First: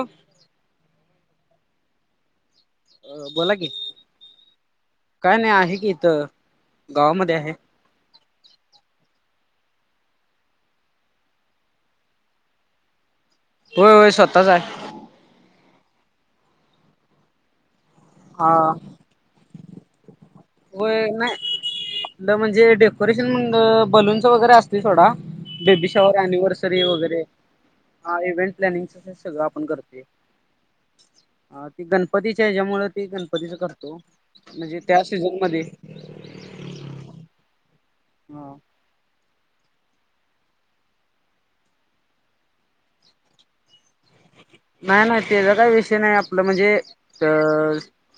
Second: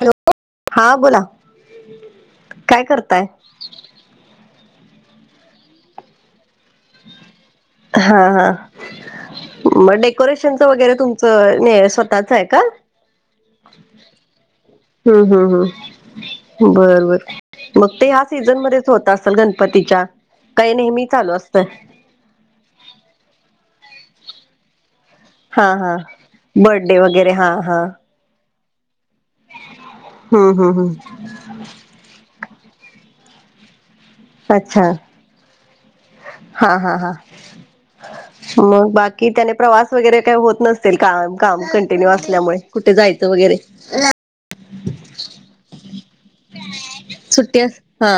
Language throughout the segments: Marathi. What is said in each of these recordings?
हॅलो हा बोला काय अ करताय बोला की काय नाही आहे कि इथ गावामध्ये आहे हा हा मग डेकोरेशनचं वगैरे तुमचं स्वतःच आहे का होय होय स्वतःच आहे हम्म हम् हम् बर बर मग ते याच हा सीझन मध्येच होत असेल गणपतीच्या काही हो नेहमी चालू नाही असतंय ल म्हणजे डेकोरेशनण बलून्स वगैरे असतील थोडा हा बेबी हा शाहर अनिव्हर्सरी वगैरे हा इव्हेंट प्लॅनिंगच सगळं आपण करते हम्म हम्म हम्म अ ती गणपतीच्या ह्याच्यामु ते गणपतीच करतो म्हणजे अच्छा त्या सीझनमध्येध्ये हा हा हा मग बाकी कि त्याने प्रवास वगैरे काही होत नसतील का काम कंटिन्यू असल्यामुळे कुठे जायचं वगैरे नाही नाही त्याचा काही विषय नाही आपलं म्हणजे अ सुट्टी अस हा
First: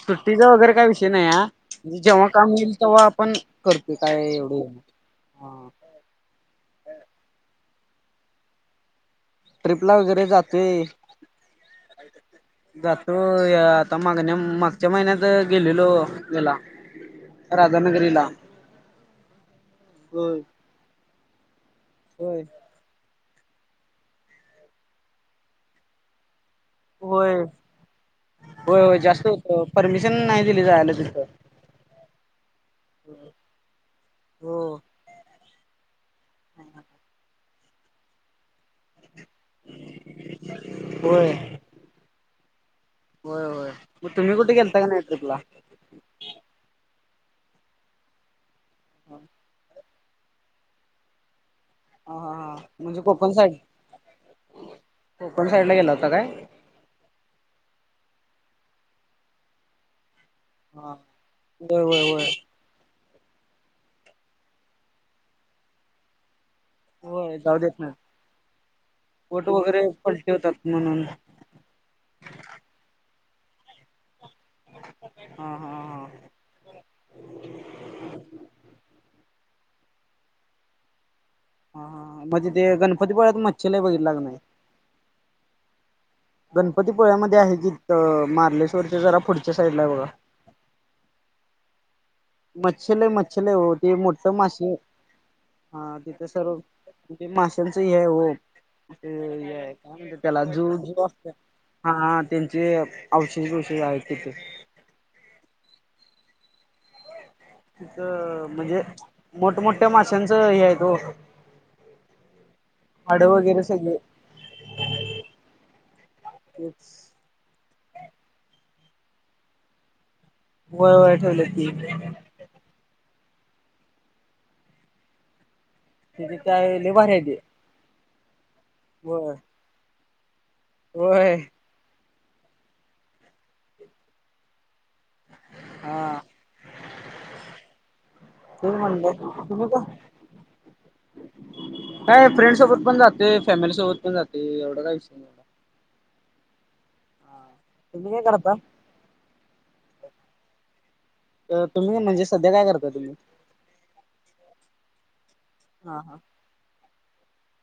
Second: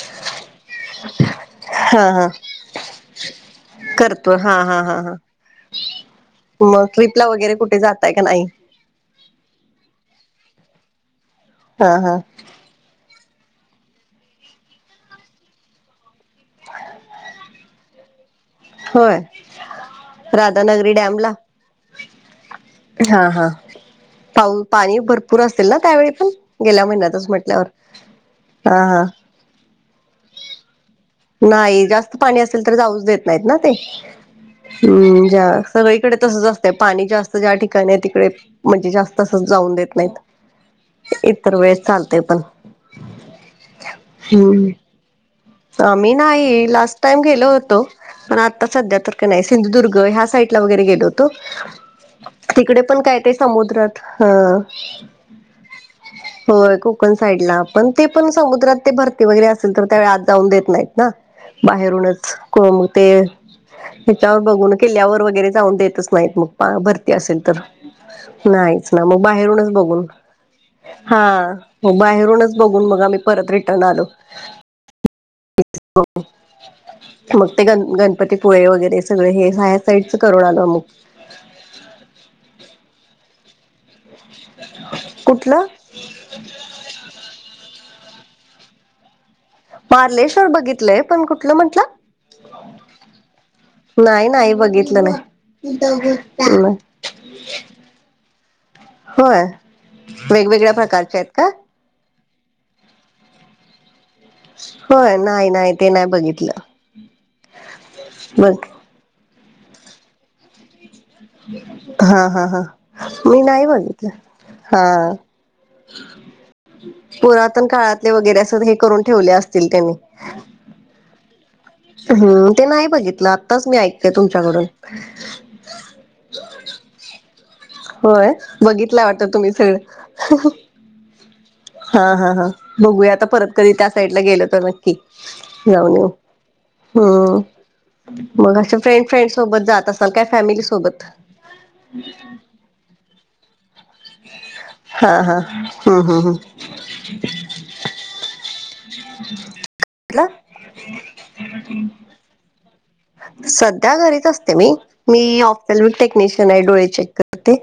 सुट्टीचा वगैरे काय विषय नाही या म्हणजे हा जेव्हा हा काम येईल तेव्हा आपण करते काय एवढे ह ह मग ट्र्रीपला वगैरे कुठे जाताय का नाही ट्रिप ला वगैरे जाते हा हा जो आता मागण्या मागच्या महिन्यात गेलेलो गला राजधानगरीला होय राधानगरी डॅम ला होय हा हा पाऊ पाणी भरपूर असेल ना त्यावेळी पण गेल्या महिन्यातच होय. म्हटल्यावर होय हा होय हा जास्त परमिशन नाही दिली जायला तिथं नाही जास्त पाणी असेल तर जाऊच देत नाहीत ना ते हो. हम् जा सगळीकडे तसं जा असतं पाणी जास्त ज्या ठिकाणी आहे तिकडे म्हणजे जास्त तं जाऊन देत नाहीत होय. इतर वेळ चालते पण होय होय मग तुम् कुठ ग केलता का नाहीट र पला आम मी नाही लास्ट टाईम गेलो होतो पण आता सध्या तर का नाही सिंधुदुर्ग ह्या साईड वगैरे गेलो होतो हा हा हा. तिकडे पण म्हणजे काय कोकण ते साईड समुद्रात अ कोकण साईडला गेला होता काय? होय कोकण साईडला पण ते पण समुद्रात ते भरती वगैरे असेल तर त्या वेळात जाऊन देत नाही हा. ना होय होय होय बाहेरूनच हो मग ते हच्यावर बघून किल्ल्यावर वगैरे जाऊन देतच नाहीत मग भरती होय असेल जाऊ तर देत नाही नाहीच ना मग बोट बाहेरूनच वगैरे बघून पलटी होतात म्हणून. हा बाहेरूनच बघून मग आम्ही परत रिटर्न आलो हा हा हा. को मग ते गण गणपतीपुळे वगैरे सगळे हे साय्या साईडच करून आल मग हा म्हणजे ते गणपतीपुळ्यात मच्छीलाय बघितला लागणार कुठलं गणपतीपुळ्यामध्ये आहे की मारलेश्वरच्या जरा पुडत मार्लेश्वर बघितलंय पण कुठलं म्हटलं मच्छलय मच्छलय हो ते मोठ नाही नाही मासे बघितलं हा नाही. तिथे सर्वे माशांच हे हो ते काय म्हणत त्याला जू सकारच्या आहेत का हाा त्यांचे औषध षध आहेत तिथे हो नाही नाही ते नाही बघितलं बघ म्हणजे मोठमोठ्या माशांचं हे आहे तो हा हा हा मी वगैरे नाही सगळे बघित हा ते पुरातन काळातले वगैरे अस हे करून ठेवले असतील त्यांनी वय वय ठेवली ती हम्म ते नाही बघितलं आत्ताच मी ऐकतेय तुमच्याकडून त त्याले बरयदी होय बघितला वाटत तुम्ही सगळं होय हा हा हा बघूया आता परत कधी त्या साईड ला गेलो तर मी जाऊ नऊ हा हम्म मग तेच अे फ्रेंड फ्रेंड म्हणलं सोबत तुम्ही का जात असाल काय फॅमिली सोबत ेन सफर पण जाते फॅमिली सोबत पण जाते एवढा काय हा विषय हा नाही हम्म हम्म हम्म तुम्ही काय करता म्हटलं तुम्ही म्हणजे सध्या काय करता तुम्ही? सध्या घरीच असते मी मी ऑफफल् हा टेक्निशियन आहे डोळे चेक करते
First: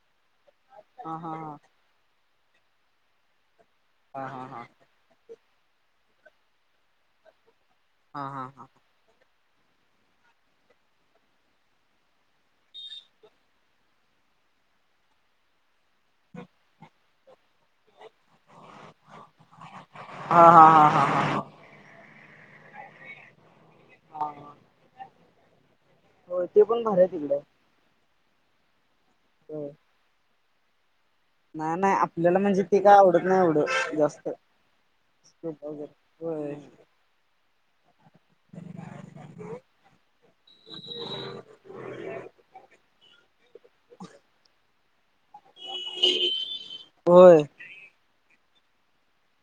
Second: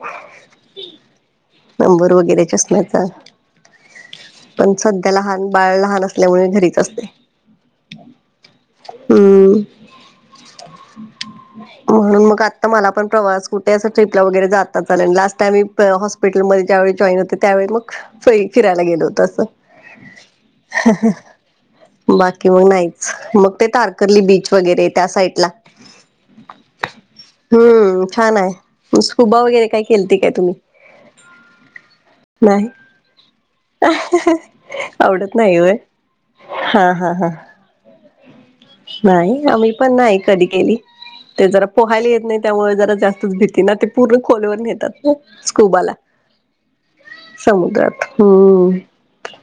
ह हा हा नंबर वगैरेच्याच चष्म्याचा हा पण सध्या त्या लहान बाळ लहान असल्यामुळे घरीच असते हा हा हा हम्म म्हणून मग आता मला पण प्रवास कुठे अस ट्रिपला वगैरे जाता चालेल लास्ट टाईम मि हासपीटल हॉपिटलमध्ये ज्यावे जॉई हो त्यावे मग फरी फिरायला गेलो होत अस हा हा हा हा हा हा हा हा हा बाकी मग नाहीच मग ते तारकर्ली बीच वगैरे त्या साईडला होय ते पण भर येलंय हम्म छान आहे स्ुबा वगैरे होय काय केलते काय तुम्ही नाही नाही आपल्याला म्हणजे नाही ते काय आवडत नाही आवडं जास्त आवडत नाहीय स्टेप होय वगैरे होय हा हा नाही आम्ही पण नाही कधी केली ते जरा पोहायला येत नाही त्यामुळे जरा जास्तच भीती ना ते पूर्ण खोलीवर नेतात स्कूबाला होय समुद्रात हम्म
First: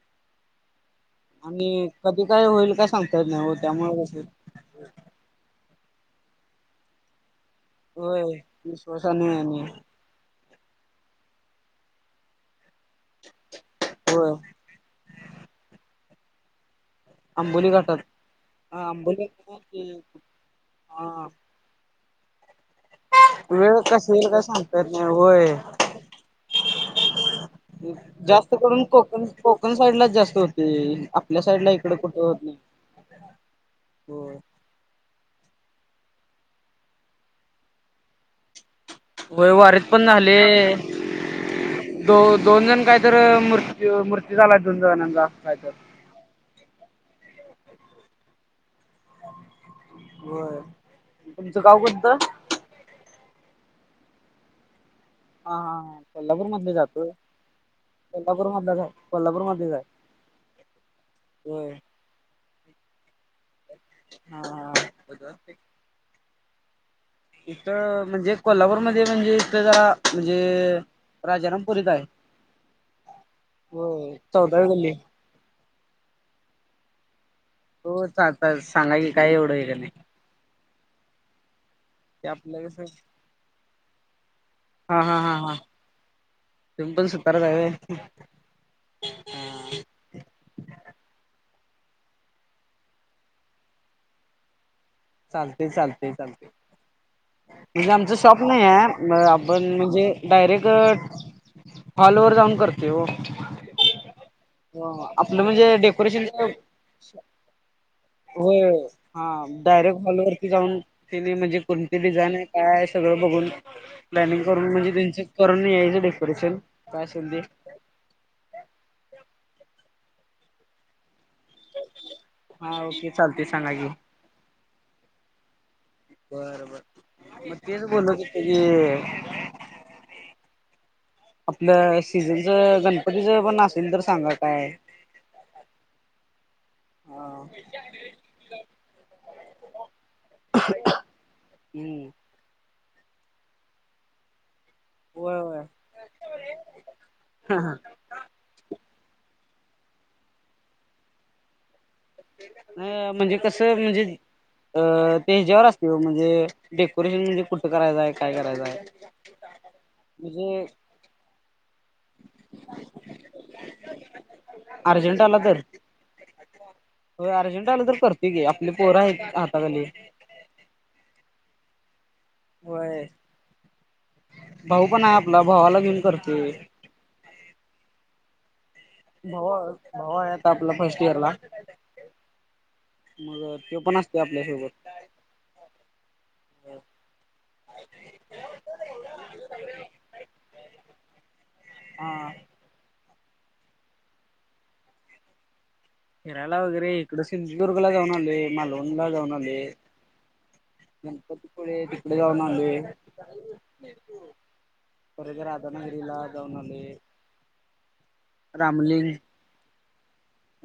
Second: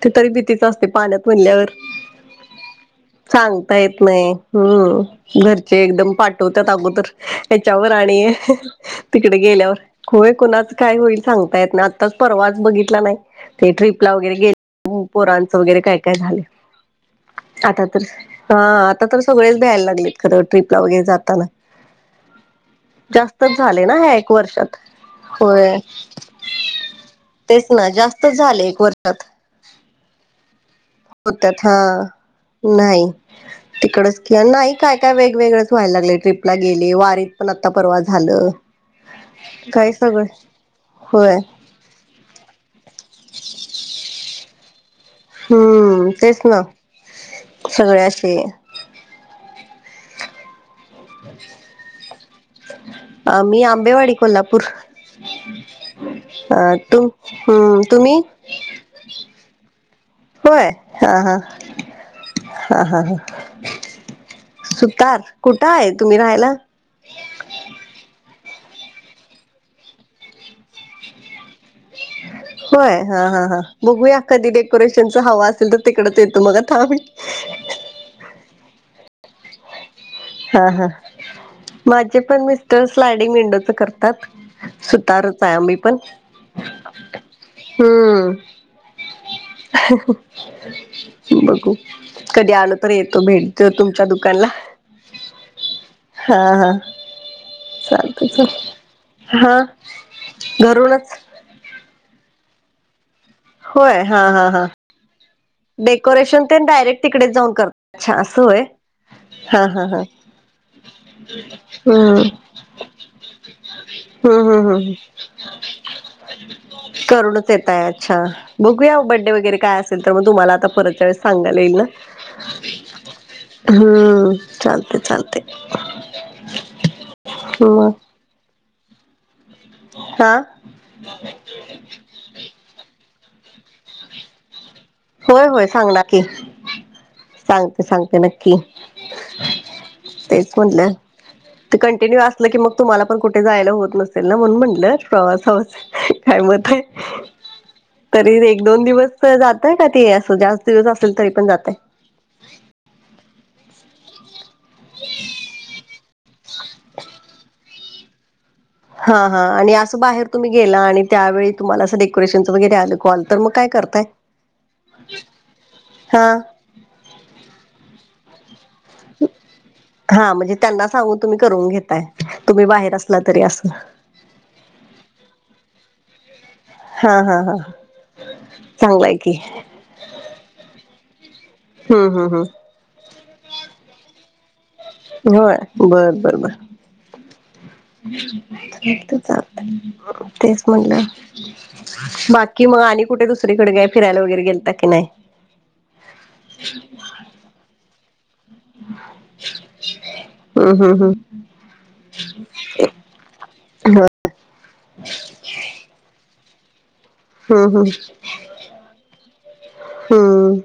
ते तरी भीतीच असते पाण्यात आणि म्हणल्यावर. कधी काय होईल का सांगतायेत नाही हो सांगता येत त्यामुळे कस नाही हम्म घरचे एकदम पाठवत्यात अगोदर याच्यावर होय आणिय विश्वासाने तिकडे आणि गेल्यावर होय कुणाच काय होईल पहा सांगता येत नाही परवाच बघितलं नाही ते ट्रीपला होय वगैरे गेले पोरांचं वगैरे काय काय झाले आंबोली आता घाटात तर हा आता तर सगळेच भ्यायला लागलेत खरं ट्र्रीपला वगैरे हा जाताना जास्तच वेळ झाले ना ह कशी येईल एक काय वर्षात सांगता येत नाही होय तेच ना जास्तच जास्त झाले एक करून कोकण कोकण साईड लाच जास्त होत आपल्या होतत साईडला हा इकडे कुठे नाही तिकडच होय. कि नाही काय काय वेगवेगळेंच व्हायला लागले ट्रीप ला गेले वारीत पण आत्ता परवा झालं वयवारीत काय पण सगळं झाले होय दो दोन जण काहीत मृत्य मृत्यू झालाय दोन जणांना हम्म तेच ना सगळ्याशी होर तुमचं गाव कोणतं अ मी आंबेवाडी कोल्हापूर हा हा हा कोल्हापूर अ तुम हम्म तुम्ही ूरमध्ये आहे कोल्हापूरमध्येध्ये जाय होय हा हा हा हा हा हा हा. सुतार कुठं आहे तुम्ही राहायला इथ म्हणजे कोल्हापूरमध्येध्ये म्हणजे इथ ज म्हणजे राजानाम पुोल होय हा हा हा बघूया अखादी चौदावी गल्ली. डेकोरेशन हवा असेल तर तिकडच येतो मग थांब हो चाचा सांगा की काय एवढं आहे का नाही हा हा माझे ते पण आपलं मिस्टर कसं स्लायडिंग विंडोच करतात हा हा सुतारच आहे आम्ही पण तराच आहे हसण्याचा आवाज बघू कधी आलो तर येतो भेट द तुमच्या दुकानला चालते लते हा हा म्हणजे आमच चालतंय शॉप नाही चाल आहे हा आपण म्हणजे डायरेक्ट घरूनच ऑल ओवर जाऊन करते हो होय हा हा हा आपलं म्हणजे डेकोरेशन ते डायरेक्ट डेकोरेशनच तिकडे जाऊन करता अच्छा असं होय वय हा हा डायरेक्ट हा हॉलवररती जाऊन केली म्हणजे कोणती हम्म डिझाईन आहे काय सगळं बघून हम्म प्लॅनिंग करून हम्म म्हणजे हम् त्यांचं करून यायचं डेकोरेशन काय असेल ते करुूनच येत या अच्छा बघूया बड्डे वगैरे काय असेल तर मग तुम्हाला आता परतच्या वेस सांगाला येईल ना हा ओके चालतंय सांगा की हम्म चालते चालते बरोबर मग तेच बोलत होत की हा आपलं सीजनच गणपती ज पण असल तर सांगा काय होय होय सांग नकी हम्म सांगते सांगते नक्की क तेच म्हटलं ते कंटिन्यू असलं की मग तुम्हाला पण कुठे जायला होत नसेल ना म्हणून म्हटलं होय प्रवासा होय काय मत आहे तरी एक दोन दिवस जात य का ते असं जास्त दिवस असेल तरी पण जातय अ म्हणजे कस म्हणजे अ ते हच्यावर असत किंवा म्हणजे डेकोरेशन म्हणजे कुठं करायचंय काय करायचंय हा हा आणि असं बाहेर तुम्ही गेला आणि त्यावेळी तुम्हाला अस डेकोरेशन वगैरे आलं कल तर मग काय करतय अर्जंट हा हो अर्जंट आलं तर करते की आपले पोर आहेत हातााताली. हा म्हणजे त्यांना सांगून तुम्ही करून घेताय तुम्ही बाहेर होय असला तरी असं- भाऊ पण आहे आपला भावाला घेऊन करते. हा हा हा चांगलाय. की भावा भावा आहेता आपला फर्स्ट इयर ला- हम्म हम्म हम्म. मग ते पण असते आपल्यासोबत. होय बरं बरं बरं. चालत चालत तेच म्हटलं. हा बाकी मग आणि कुठे दुसरीकडे फिरायला वगैरे गेलता की नाही. हिराला वगैरे इकड सिंधुदुर्गला जाऊन आले. मा लोनला जाऊन आले हम्म हम्म गणप- पुढे तिकडे जाऊन आली पर तर राधानगरीला. ऊनले हम् हम रामलिंग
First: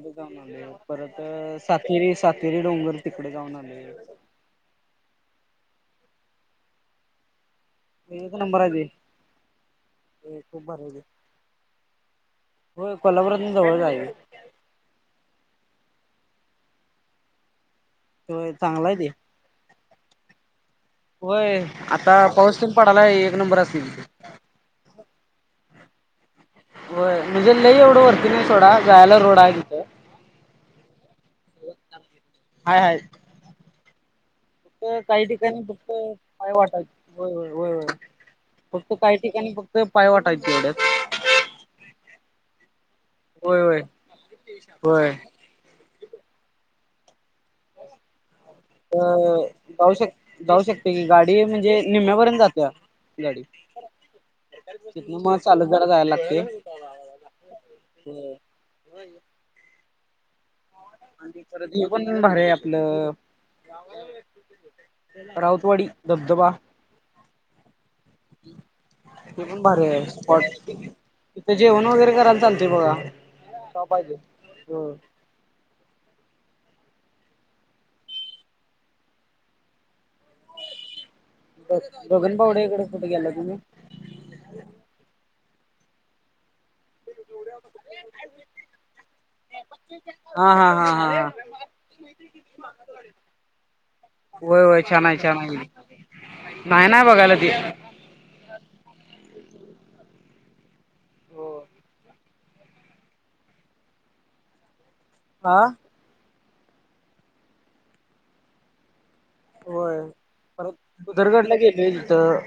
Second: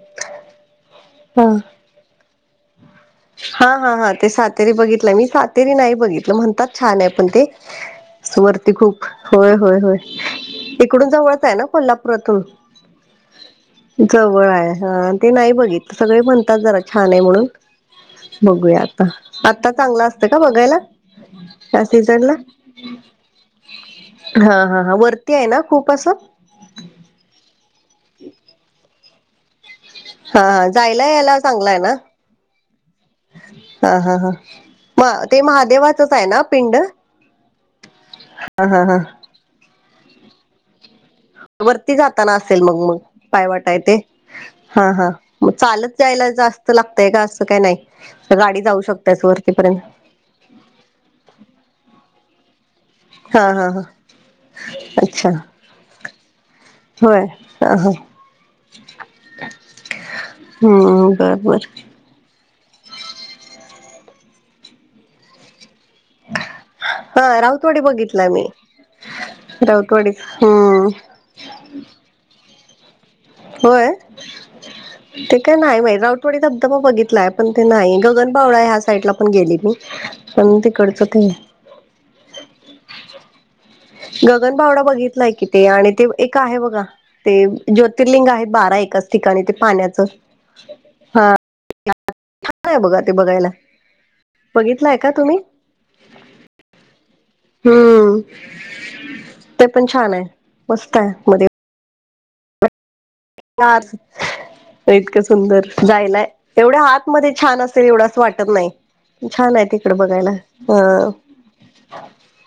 जाऊन आ परत हम्म सातेरी सातेरी डोंगर- तिकडे जाऊन हा आलोय. हा हा ते सातेरी बघितलं मी सातेरी नाही बघितलं म्हणतात छान आहे पण ते- एक सु नंबर आहे वरती ते. खूप होय होय होय खूप भारी आहे ते. इकडून जवळच आहे ना कोल्हापुरातून. होय कोल्हापुरातून जवळच आहे ते. जवळ आहे. हा ते नाही बघित सगळे म्हणतात जरा छान आहे म्हणून होय बघूया चांगलं आहे आता. ते. आत्ता चांगला असते का बघायला. होय या आता सीझन ला पाऊस पण पडालाय एक नंबर असलत. हा हा हा वरती आहे ना खूप असं. हो म्हणजे लई एवढं वरती नाही सोडा जायला रोड आहे. तिथं. हा हा जायला यायला चांगला आहे ना हाय हाय. हा हा हा. फक्त म काही ते ठिकाणी फक्त महादेवाचच आहे ना काय पिंड? वाटा ये हा होय होय फक्त हा हा. काही काही ठिकाणी फक्त पाय वाटा आहेत तेवढ्याच वरती जाताना असेल मग मग पाय होय वाट आहे होय. ते हा हा. होय. मग चालत जायला जास्त लागतय का असं काय नाही गाडी जाऊ अ शकतास वरती पर्यंत जाऊ शक जाऊ शकते की गाडी म्हणजे निम्म्यापर्यंत जातेया. हा हा हा. तिथन अच्छा मग चालत जरा जायला लागते होय हम्म. बर बर [unintelligible] पण भार आहे आपलं राऊतवाडी धबधबा. हा राऊतवाडी बघितला मी राऊतवाडी हम्म. तिथे जेवण वगैरे कराला चालतय बघा. का व्हय. पाहिजे हो ते काय नाही मा रावठवाडी धबधबा बघितलाय पण ते नाही गगनबावळा ह्या साईडला पण गेली मी. [unintelligible] तिकडचं ते. गगन पावडे इकडे कुठे गेला तुम्ही. गगन बावडा बघितलाय कि ते आणि ते एक आहे बघा ते ज्योतिर्लिंग आहे बारा एकाच ठिकाणी ते पाण्याचं हा [unintelligible] आहे बघा ते बघायला व्हय व्हय बघितलाय छान का आहे तुम्ही छान आहे. नाही ना बघायला ती हम्म ते पण छान आहे मस्त आहे मध्ये ह इतकं हा सुंदर जायलाय एवढ्या हातमध्ये छान असेल एवढं असं वाटत नाही. छान आहे तिकडे होय बघायला परत ह. भुदरगडला गेलोय तिथं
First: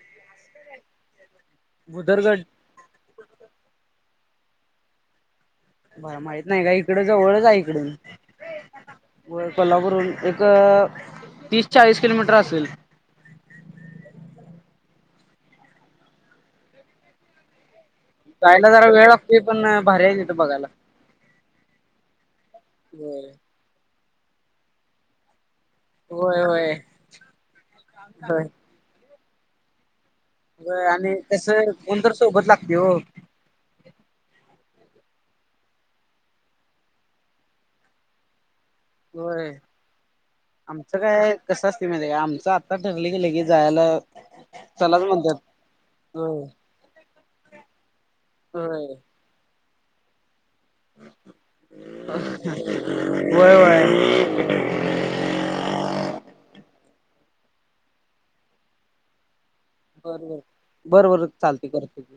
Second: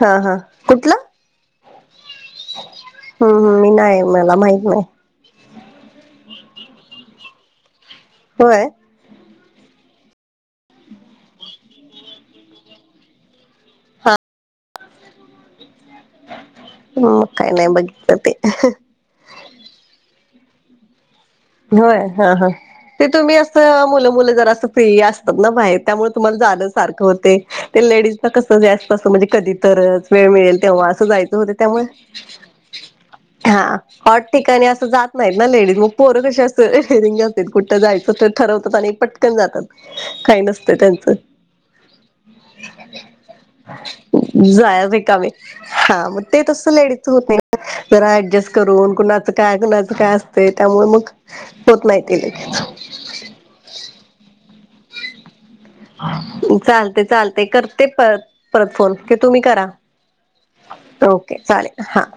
हा हा कुठला? उदरगड. हम्म हम्म मी नाही मला माहित नाही. बरं माहित नाही का इकड जवळच आहे इकडून होय होय कोल्हापूरून एक तीस चाळीस किलोमीटर असेल हा हम् काय नाही बघ जायला जरा वेळ लागते पण भारी्याय येत बघायला होय हा हा ते होय तुम्ही असं मुलं मुलं जर असं फ्री असतात ना बाहेर त्यामुळे तुम्हाला होय जाणं होय सारखं होते ते लेडीजला कसंसं म्हणजे कधी तरच वेळ मिळेल होय तेव्हा असं आणि जायचं होत कसं त्यामुळे कोणतर सोबत लागते हो हा हॉट ठिकाणी असं जात नाहीत ना लेडीज म पोरं कशी असतं रिंग असत कुठं जायचं तर ठरवतात आणि पटकन होय. जातात काही नसत आमचं त्यांचं काय कसं असते माहिती आहे का आमचं आता ठरलं की लगेच जायला जाय चलाच विकावे म्हणतात हा मग ते होय तसं लेडीच होत नाही जरा ऍडजस्ट होय करून कुणाचं काय कुणाचं काय असतं त्यामुळे मग होत नाही ते लगेच. वय चालते चालते करते परत परत फोन क तुम्ही करा बर बर बरं बरं ओके चालते चालेल करतो हा की